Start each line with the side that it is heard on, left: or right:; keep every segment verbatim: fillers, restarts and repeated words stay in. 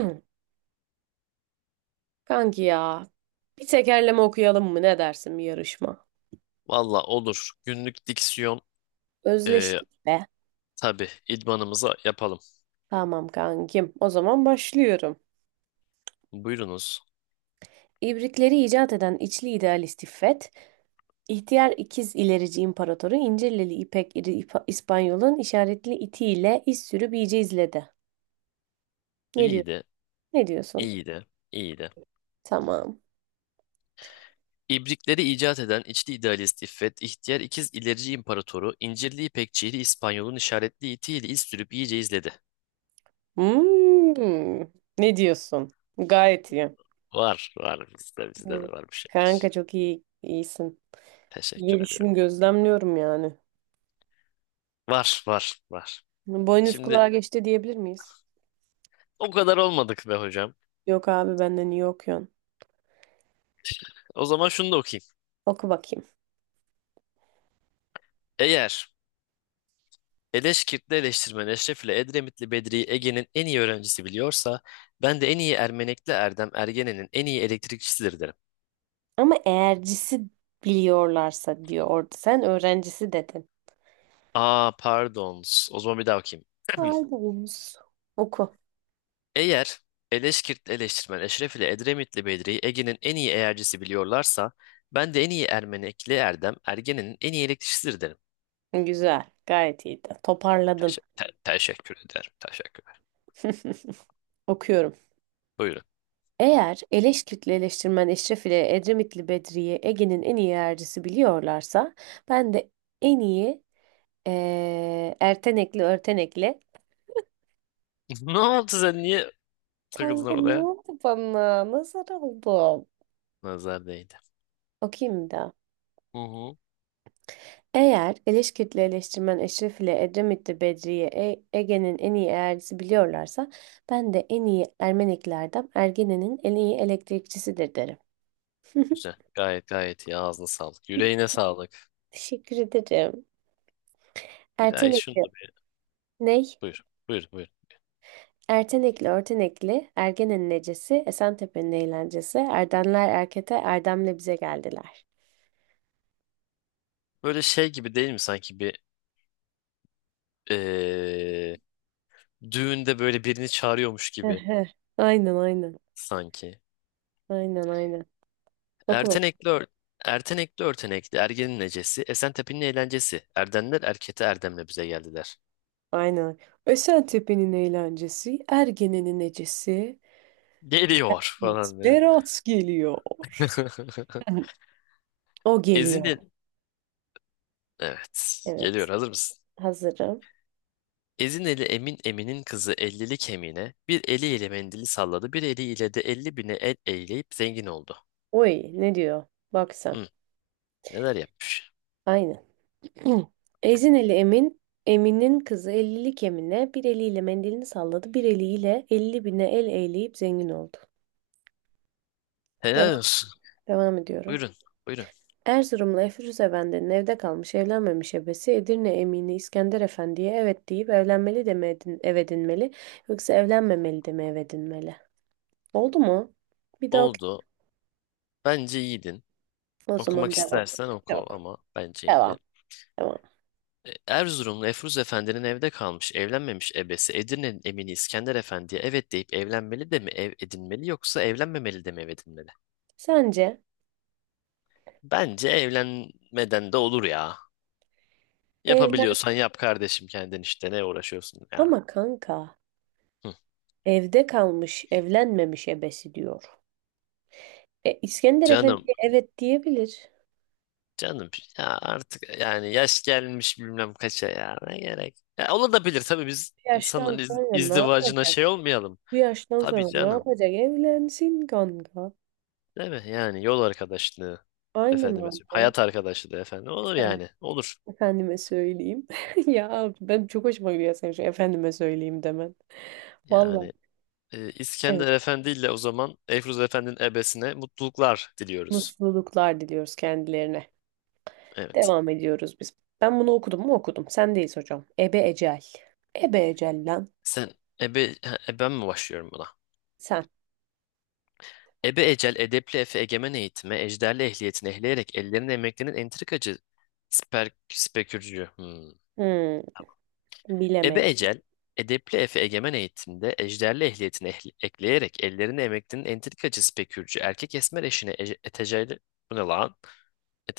right: Hı, kanki ya. Bir tekerleme okuyalım mı? Ne dersin, bir yarışma?
left: Valla olur. Günlük diksiyon e,
right: Özleştik be.
left: tabii idmanımıza yapalım.
right: Tamam kankim. O zaman başlıyorum.
left: Buyurunuz.
right: İbrikleri icat eden içli idealist İffet, ihtiyar ikiz ilerici imparatoru İncirlili İpek İri İpa- İspanyol'un işaretli itiyle iz sürüp iyice izledi. Ne
left: İyi
right: diyorsun?
left: de,
right: Ne diyorsun?
left: iyi de, iyi de.
right: Tamam.
left: İbrikleri icat eden içli idealist İffet, ihtiyar ikiz ilerici imparatoru, incirli İpekçili İspanyol'un işaretli itiyle iz sürüp iyice izledi.
right: Hmm. Ne diyorsun? Gayet iyi.
left: Var, var bizde, bizde de
right: Evet.
left: var bir şey.
right: Kanka çok iyi iyisin.
left: Teşekkür
right: Gelişim
left: ediyorum.
right: gözlemliyorum yani.
left: Var, var, var.
right: Boynuz
left: Şimdi
right: kulağa geçti diyebilir miyiz?
left: o kadar olmadık be hocam.
right: Yok abi benden iyi okuyorsun.
left: O zaman şunu da okuyayım.
right: Oku bakayım.
left: Eğer Eleşkirtli eleştirmen Eşref ile Edremitli Bedri'yi Ege'nin en iyi öğrencisi biliyorsa, ben de en iyi Ermenekli Erdem Ergenen'in en iyi elektrikçisidir derim.
right: Ama eğercisi biliyorlarsa diyor orada. Sen öğrencisi dedin.
left: Aa pardon. O zaman bir daha okuyayım.
right: Pardon. Oku.
left: Eğer Eleşkirtli eleştirmen Eşref ile Edremitli Bedri'yi Ege'nin en iyi eğercisi biliyorlarsa, ben de en iyi Ermenekli Erdem Ergenen'in en iyi elektrikçisidir derim.
right: Güzel. Gayet iyiydi. Toparladın.
left: Teşe- te- teşekkür ederim. Teşekkürler.
right: Okuyorum.
left: Buyurun.
right: Eğer Eleşkütlü eleştirmen Eşref ile Edremitli Bedri'yi Ege'nin en iyi eğercisi biliyorlarsa ben de en iyi eee Ertenekli Örtenekli.
left: Ne oldu sen niye takıldın
right: Kanka ne
left: orada ya?
right: oldu bana? Nazar oldum.
left: Nazar değdi.
right: Okuyayım da.
left: Hı hı.
right: Eğer Eleşkirtli eleştirmen Eşref ile Edremitli Bedriye E- Ege'nin en iyi eğercisi biliyorlarsa ben de en iyi Ermeniklerden Ergene'nin en iyi elektrikçisidir derim.
left: Güzel. Gayet gayet iyi. Ağzına sağlık. Yüreğine sağlık.
right: Teşekkür ederim.
left: Bir daha şunu
right: Ertenekli
left: da bir...
right: ney?
left: Buyur. Buyur. Buyur.
right: Ertenekli Örtenekli, Ergene'nin necesi, Esentepe'nin eğlencesi, Erdemler Erkete, Erdem'le bize geldiler.
left: Böyle şey gibi değil mi sanki bir eee, düğünde böyle birini çağırıyormuş gibi
right: Ehe. Aynen aynen.
left: sanki.
right: Aynen aynen. Oku bak.
left: Ertenekli ör- Ertenekli örtenekli ergenin necesi, Esentepe'nin eğlencesi. Erdenler erkete erdemle bize geldiler.
right: Aynen. Esentepe'nin eğlencesi, Ergene'nin necesi.
left: Geliyor
right: Evet,
left: falan diye.
right: Berat geliyor. O geliyor.
left: Ezine... Evet. Geliyor.
right: Evet.
left: Hazır mısın?
right: Hazırım.
left: Ezineli Emin Emin'in kızı Ellili Kemine bir eliyle mendili salladı, bir eliyle de elli bine el eğleyip zengin oldu.
right: Oy, ne diyor? Bak sen.
left: Hı, neler yapmış?
right: Aynen. Ezin Emin. Emin'in kızı ellilik Emine bir eliyle mendilini salladı. Bir eliyle elli bine el eğleyip zengin oldu.
left: Helal
right: Devam,
left: olsun.
right: devam ediyorum.
left: Buyurun, buyurun.
right: Erzurumlu Efruz Efendi'nin evde kalmış evlenmemiş ebesi Edirne Emini İskender Efendi'ye evet deyip evlenmeli de mi edin, ev edinmeli yoksa evlenmemeli de mi ev edinmeli? Oldu mu? Bir daha.
left: Oldu. Bence iyiydin.
right: O
left: Okumak
right: zaman devam.
left: istersen oku
right: Yok.
left: ama bence iyiydi.
right: Devam. Devam.
left: E, Erzurumlu Efruz Efendi'nin evde kalmış, evlenmemiş ebesi Edirne'nin emini İskender Efendi'ye evet deyip evlenmeli de mi ev edinmeli yoksa evlenmemeli de mi ev edinmeli?
right: Sence
left: Bence evlenmeden de olur ya.
right: evlen,
left: Yapabiliyorsan yap kardeşim kendin işte ne uğraşıyorsun ya.
right: ama kanka
left: Hı.
right: evde kalmış evlenmemiş ebesi diyor. E, İskender
left: Canım,
right: Efendi'ye evet diyebilir.
left: canım ya artık yani yaş gelmiş bilmem kaça ya ne gerek. Ya olabilir tabii biz
right: Bu yaştan
left: insanların iz-
right: sonra ne
left: izdivacına
right: yapacak?
left: şey olmayalım.
right: Bu yaştan
left: Tabii
right: sonra ne
left: canım.
right: yapacak? Evlensin kanka.
left: Değil mi? Yani yol arkadaşlığı
right: Aynen
left: efendime söyleyeyim.
right: abi.
left: Hayat arkadaşlığı efendim olur
right: Sen-
left: yani. Olur.
right: Efendime söyleyeyim. Ya abi, ben çok hoşuma gidiyor senin şu efendime söyleyeyim demen. Vallahi
left: Yani e,
right: evet.
left: İskender Efendi ile o zaman Eyfruz Efendi'nin ebesine mutluluklar diliyoruz.
right: Mutluluklar diliyoruz kendilerine.
left: Evet.
right: Devam ediyoruz biz. Ben bunu okudum mu okudum. Sen, sendeyiz hocam. Ebe Ecel. Ebe Ecel lan.
left: Sen ebe ha, eben mi başlıyorum buna?
right: Sen.
left: Ebe ecel, edepli efe, egemen eğitime, ejderli ehliyetini ehleyerek ellerin emeklerinin entrikacı sper, spekürcü. Hmm.
right: Hmm,
left: Ebe
right: bilemedim.
left: ecel, edepli efe, egemen eğitimde, ejderli ehliyetini ehli- ekleyerek ellerini emeklinin entrikacı spekürcü, erkek esmer eşine ece, etecerli, bu ne lan?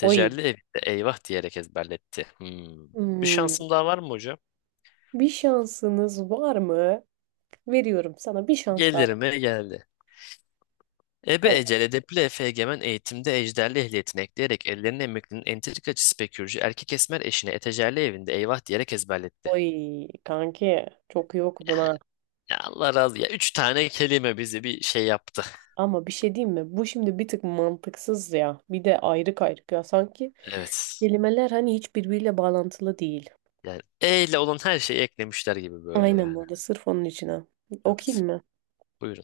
right: Oy.
left: evde eyvah diyerek ezberletti. Hmm. Bir
right: Hmm,
left: şansım daha var mı hocam?
right: bir şansınız var mı? Veriyorum sana bir şans daha.
left: Gelir mi? Geldi. Ebe
right: Evet.
left: ecel edepli Efe Egemen eğitimde ejderli ehliyetini ekleyerek ellerine emeklinin entrikacı spekürcü erkek esmer eşine etecerli evinde eyvah diyerek ezberletti.
right: Oy kanki, çok iyi okudun
left: Yani
right: ha.
left: ya Allah razı ya. Üç tane kelime bizi bir şey yaptı.
right: Ama bir şey diyeyim mi? Bu şimdi bir tık mantıksız ya. Bir de ayrık ayrık ya. Sanki
left: Evet.
right: kelimeler hani hiç birbiriyle bağlantılı değil.
left: Yani E ile olan her şeyi eklemişler gibi böyle
right: Aynen, bu
left: yani.
right: arada sırf onun için ha.
left: Evet.
right: Okuyayım mı?
left: Buyurun.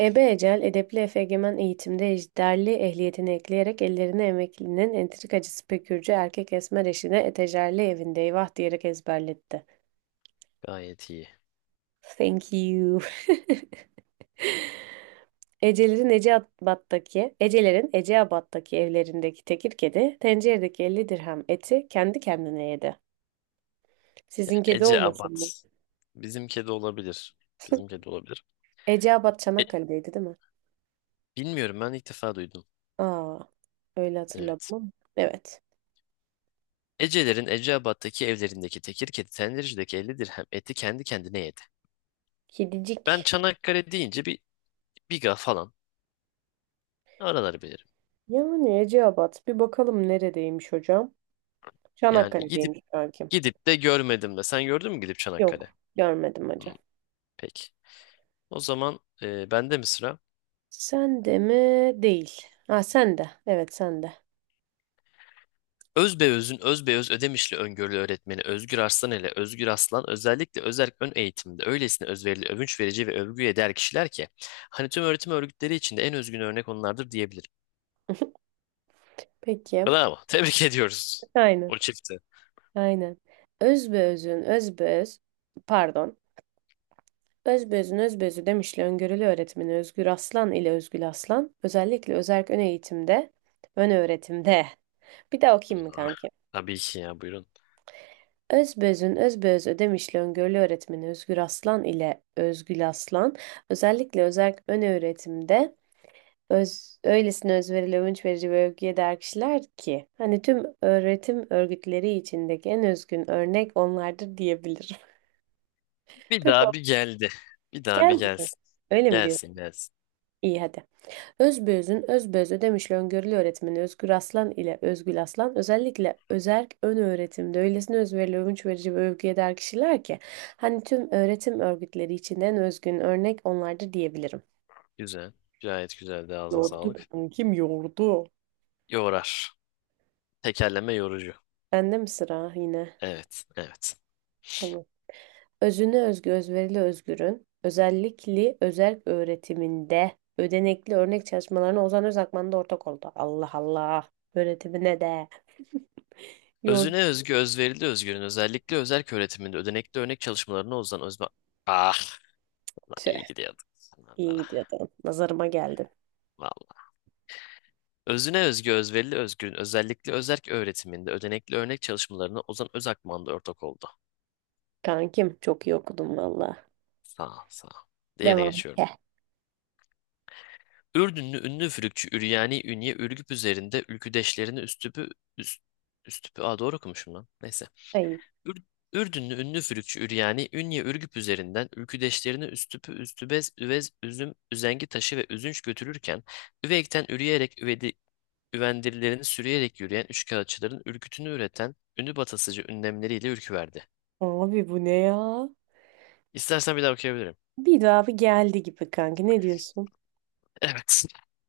right: Ebe Ecel, edepli efegemen eğitimde ejderli ehliyetini ekleyerek ellerine emeklinin entrikacı pekürcü erkek esmer eşine etejerli evinde eyvah diyerek ezberletti.
left: Gayet iyi.
right: Thank you. Ecelerin Eceabat'taki, Ecelerin Eceabat'taki evlerindeki tekir kedi, tenceredeki elli dirhem eti kendi kendine yedi. Sizin kedi
left: Ece Abad.
right: olmasın mı?
left: Bizim kedi olabilir. Bizim kedi olabilir.
right: Eceabat
left: E,
right: Çanakkale'deydi değil mi?
left: bilmiyorum ben ilk defa duydum.
right: Aa, öyle hatırladım
left: Evet.
right: ama. Evet.
left: Ecelerin Eceabat'taki evlerindeki tekir kedi tendircideki elli dirhem eti kendi kendine yedi.
right: Kedicik.
left: Ben Çanakkale deyince bir Biga falan araları bilirim.
right: Yani Eceabat, bir bakalım neredeymiş hocam.
left: Yani gidip
right: Çanakkale'deymiş kankim.
left: gidip de görmedim de. Sen gördün mü gidip
right: Yok,
left: Çanakkale?
right: görmedim hocam.
left: Hmm, peki. O zaman e, bende mi sıra?
right: Sen de mi? Değil. Ha, sen de. Evet, sen de.
left: Özbeöz'ün Özbeöz Ödemişli öngörülü öğretmeni Özgür Arslan ile Özgür Aslan özellikle özerk ön eğitimde öylesine özverili, övünç verici ve övgüye değer kişiler ki hani tüm öğretim örgütleri içinde en özgün örnek onlardır diyebilirim.
right: Peki.
left: Bravo. Tebrik ediyoruz.
right: Aynen.
left: O çifti.
right: Aynen. Özbeözün özbeöz pardon. Özbeözün özbeözü demişle öngörülü öğretmeni Özgür Aslan ile Özgül Aslan özellikle özerk ön eğitimde ön öğretimde. Bir daha okuyayım mı
left: Hmm,
right: kankim?
left: tabii ki ya buyurun.
right: Özbeözün özbeöz ödemişli öngörülü öğretmeni Özgür Aslan ile Özgül Aslan özellikle özerk ön öğretimde öz, öylesine özverili, övünç verici ve övgüye değer kişiler ki hani tüm öğretim örgütleri içindeki en özgün örnek onlardır diyebilirim.
left: Bir
right: Peki o
left: daha bir geldi. Bir daha bir
right: geldi mi?
left: gelsin.
right: Öyle mi diyorsun?
left: Gelsin gelsin.
right: İyi hadi. Özbeözün özbeöz ödemişli öngörülü öğretmeni Özgür Aslan ile Özgül Aslan özellikle özerk ön öğretimde öylesine özverili, övünç verici ve övgüye değer kişiler ki hani tüm öğretim örgütleri içinden özgün örnek onlardır diyebilirim.
left: Güzel. Gayet güzel de ağzına
right: Doğru.
left: sağlık. Yorar. Tekerleme yorucu.
right: Bende mi sıra yine?
left: Evet, evet.
right: Tamam. Özüne özgü, özverili özgürün özellikle özel öğretiminde ödenekli örnek çalışmalarına Ozan Özakman da ortak oldu. Allah Allah. Öğretimine de. Yurt.
left: Özüne özgü özverili özgürün özellikle özerk öğretiminde ödenekli örnek çalışmalarına uzanan özme... Ah lan
right: Tüh,
left: iyi gidiyorduk.
right: iyi
left: Nazara.
right: gidiyordun. Nazarıma geldin.
left: Vallahi. Özüne özgü özverili özgürün özellikle özerk öğretiminde ödenekli örnek çalışmalarına Ozan Özakman'da ortak oldu.
right: Kankim, çok iyi okudum valla.
left: Sağ ol, sağ ol. Diğerine
right: Devam.
left: geçiyorum.
right: Heh.
left: Ürdünlü ünlü üfürükçü Üryani Ünye Ürgüp üzerinde ülküdeşlerini üstüpü üst, üstüpü. Aa doğru okumuşum lan. Neyse.
right: Ayıp.
left: Ür- Ürdünlü ünlü fülükçü Üryani, Ünye Ürgüp üzerinden ülküdeşlerini Üstüpü, Üstübez, Üvez, Üzüm, Üzengi taşı ve Üzünç götürürken, Üveyk'ten üreyerek üvedi, üvendirilerini sürüyerek yürüyen üçkağıtçıların ürkütünü üreten ünlü batasıcı ünlemleriyle ürküverdi.
right: Abi bu ne ya?
left: İstersen bir daha okuyabilirim.
right: Bir daha bir geldi gibi kanki. Ne diyorsun?
left: Evet.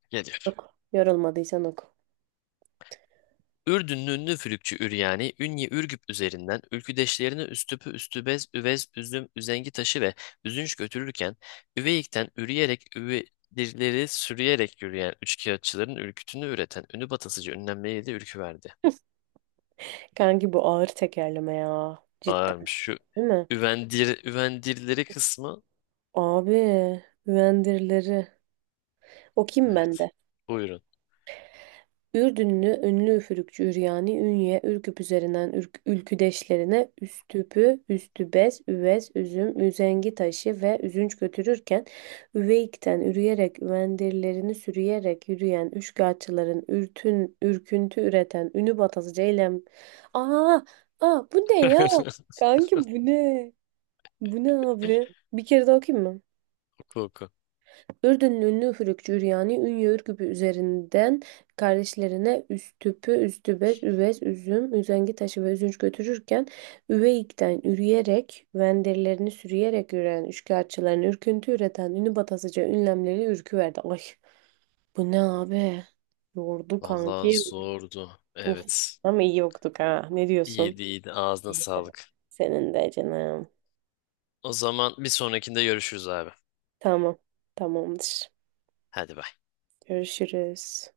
left: Geliyor.
right: Yorulmadıysan oku.
left: Ürdünlü ünlü Fülükçü Üryani, Ünye Ürgüp üzerinden ülküdeşlerini Üstüpü, Üstübez, Üvez, Üzüm, Üzengi taşı ve Üzünç götürürken, Üveyik'ten üreyerek üvedirleri sürüyerek yürüyen üçkağıtçıların ürkütünü üreten ünü batasıcı ünlemleriyle de ürkü verdi.
right: Kanki bu ağır tekerleme ya. Cidden
left: Ağırmış şu
right: değil mi?
left: üvendir, üvendirleri kısmı.
right: Abi. Vendirileri. Okuyayım ben
left: Evet.
right: de.
left: Buyurun.
right: Ürdünlü ünlü üfürükçü Üryani, Ünye, Ürküp üzerinden ürk, ülküdeşlerine Üstüpü, Üstübez, Üvez, Üzüm, Üzengi taşı ve üzünç götürürken Üveyik'ten ürüyerek, Üvendirlerini sürüyerek yürüyen Üçkağıtçıların ürtün, ürküntü üreten Ünü batası Ceylem. Aa, aa bu ne ya? Kanki bu ne? Bu ne abi? Bir kere daha okuyayım mı?
left: Oku oku.
right: Ürdünlü ünlü üfürükçü Üryani Ünye Ürgüp'ü üzerinden kardeşlerine Üstüp'ü, Üstübez, Üvez, Üzüm, Üzengi taşı ve Üzünç götürürken Üveyik'ten üreyerek, venderlerini sürüyerek üreyen üçkağıtçıların ürküntü üreten ünlü batasıca ünlemleri ürküverdi. Ay, bu ne abi? Yordu
left: Vallahi
right: kanki.
left: zordu.
right: Uf.
left: Evet.
right: Ama iyi yoktuk ha. Ne diyorsun?
left: İyiydi iyiydi. Ağzına sağlık.
right: Senin de canım.
left: O zaman bir sonrakinde görüşürüz abi.
right: Tamam. Tamamdır.
left: Hadi bay.
right: Görüşürüz.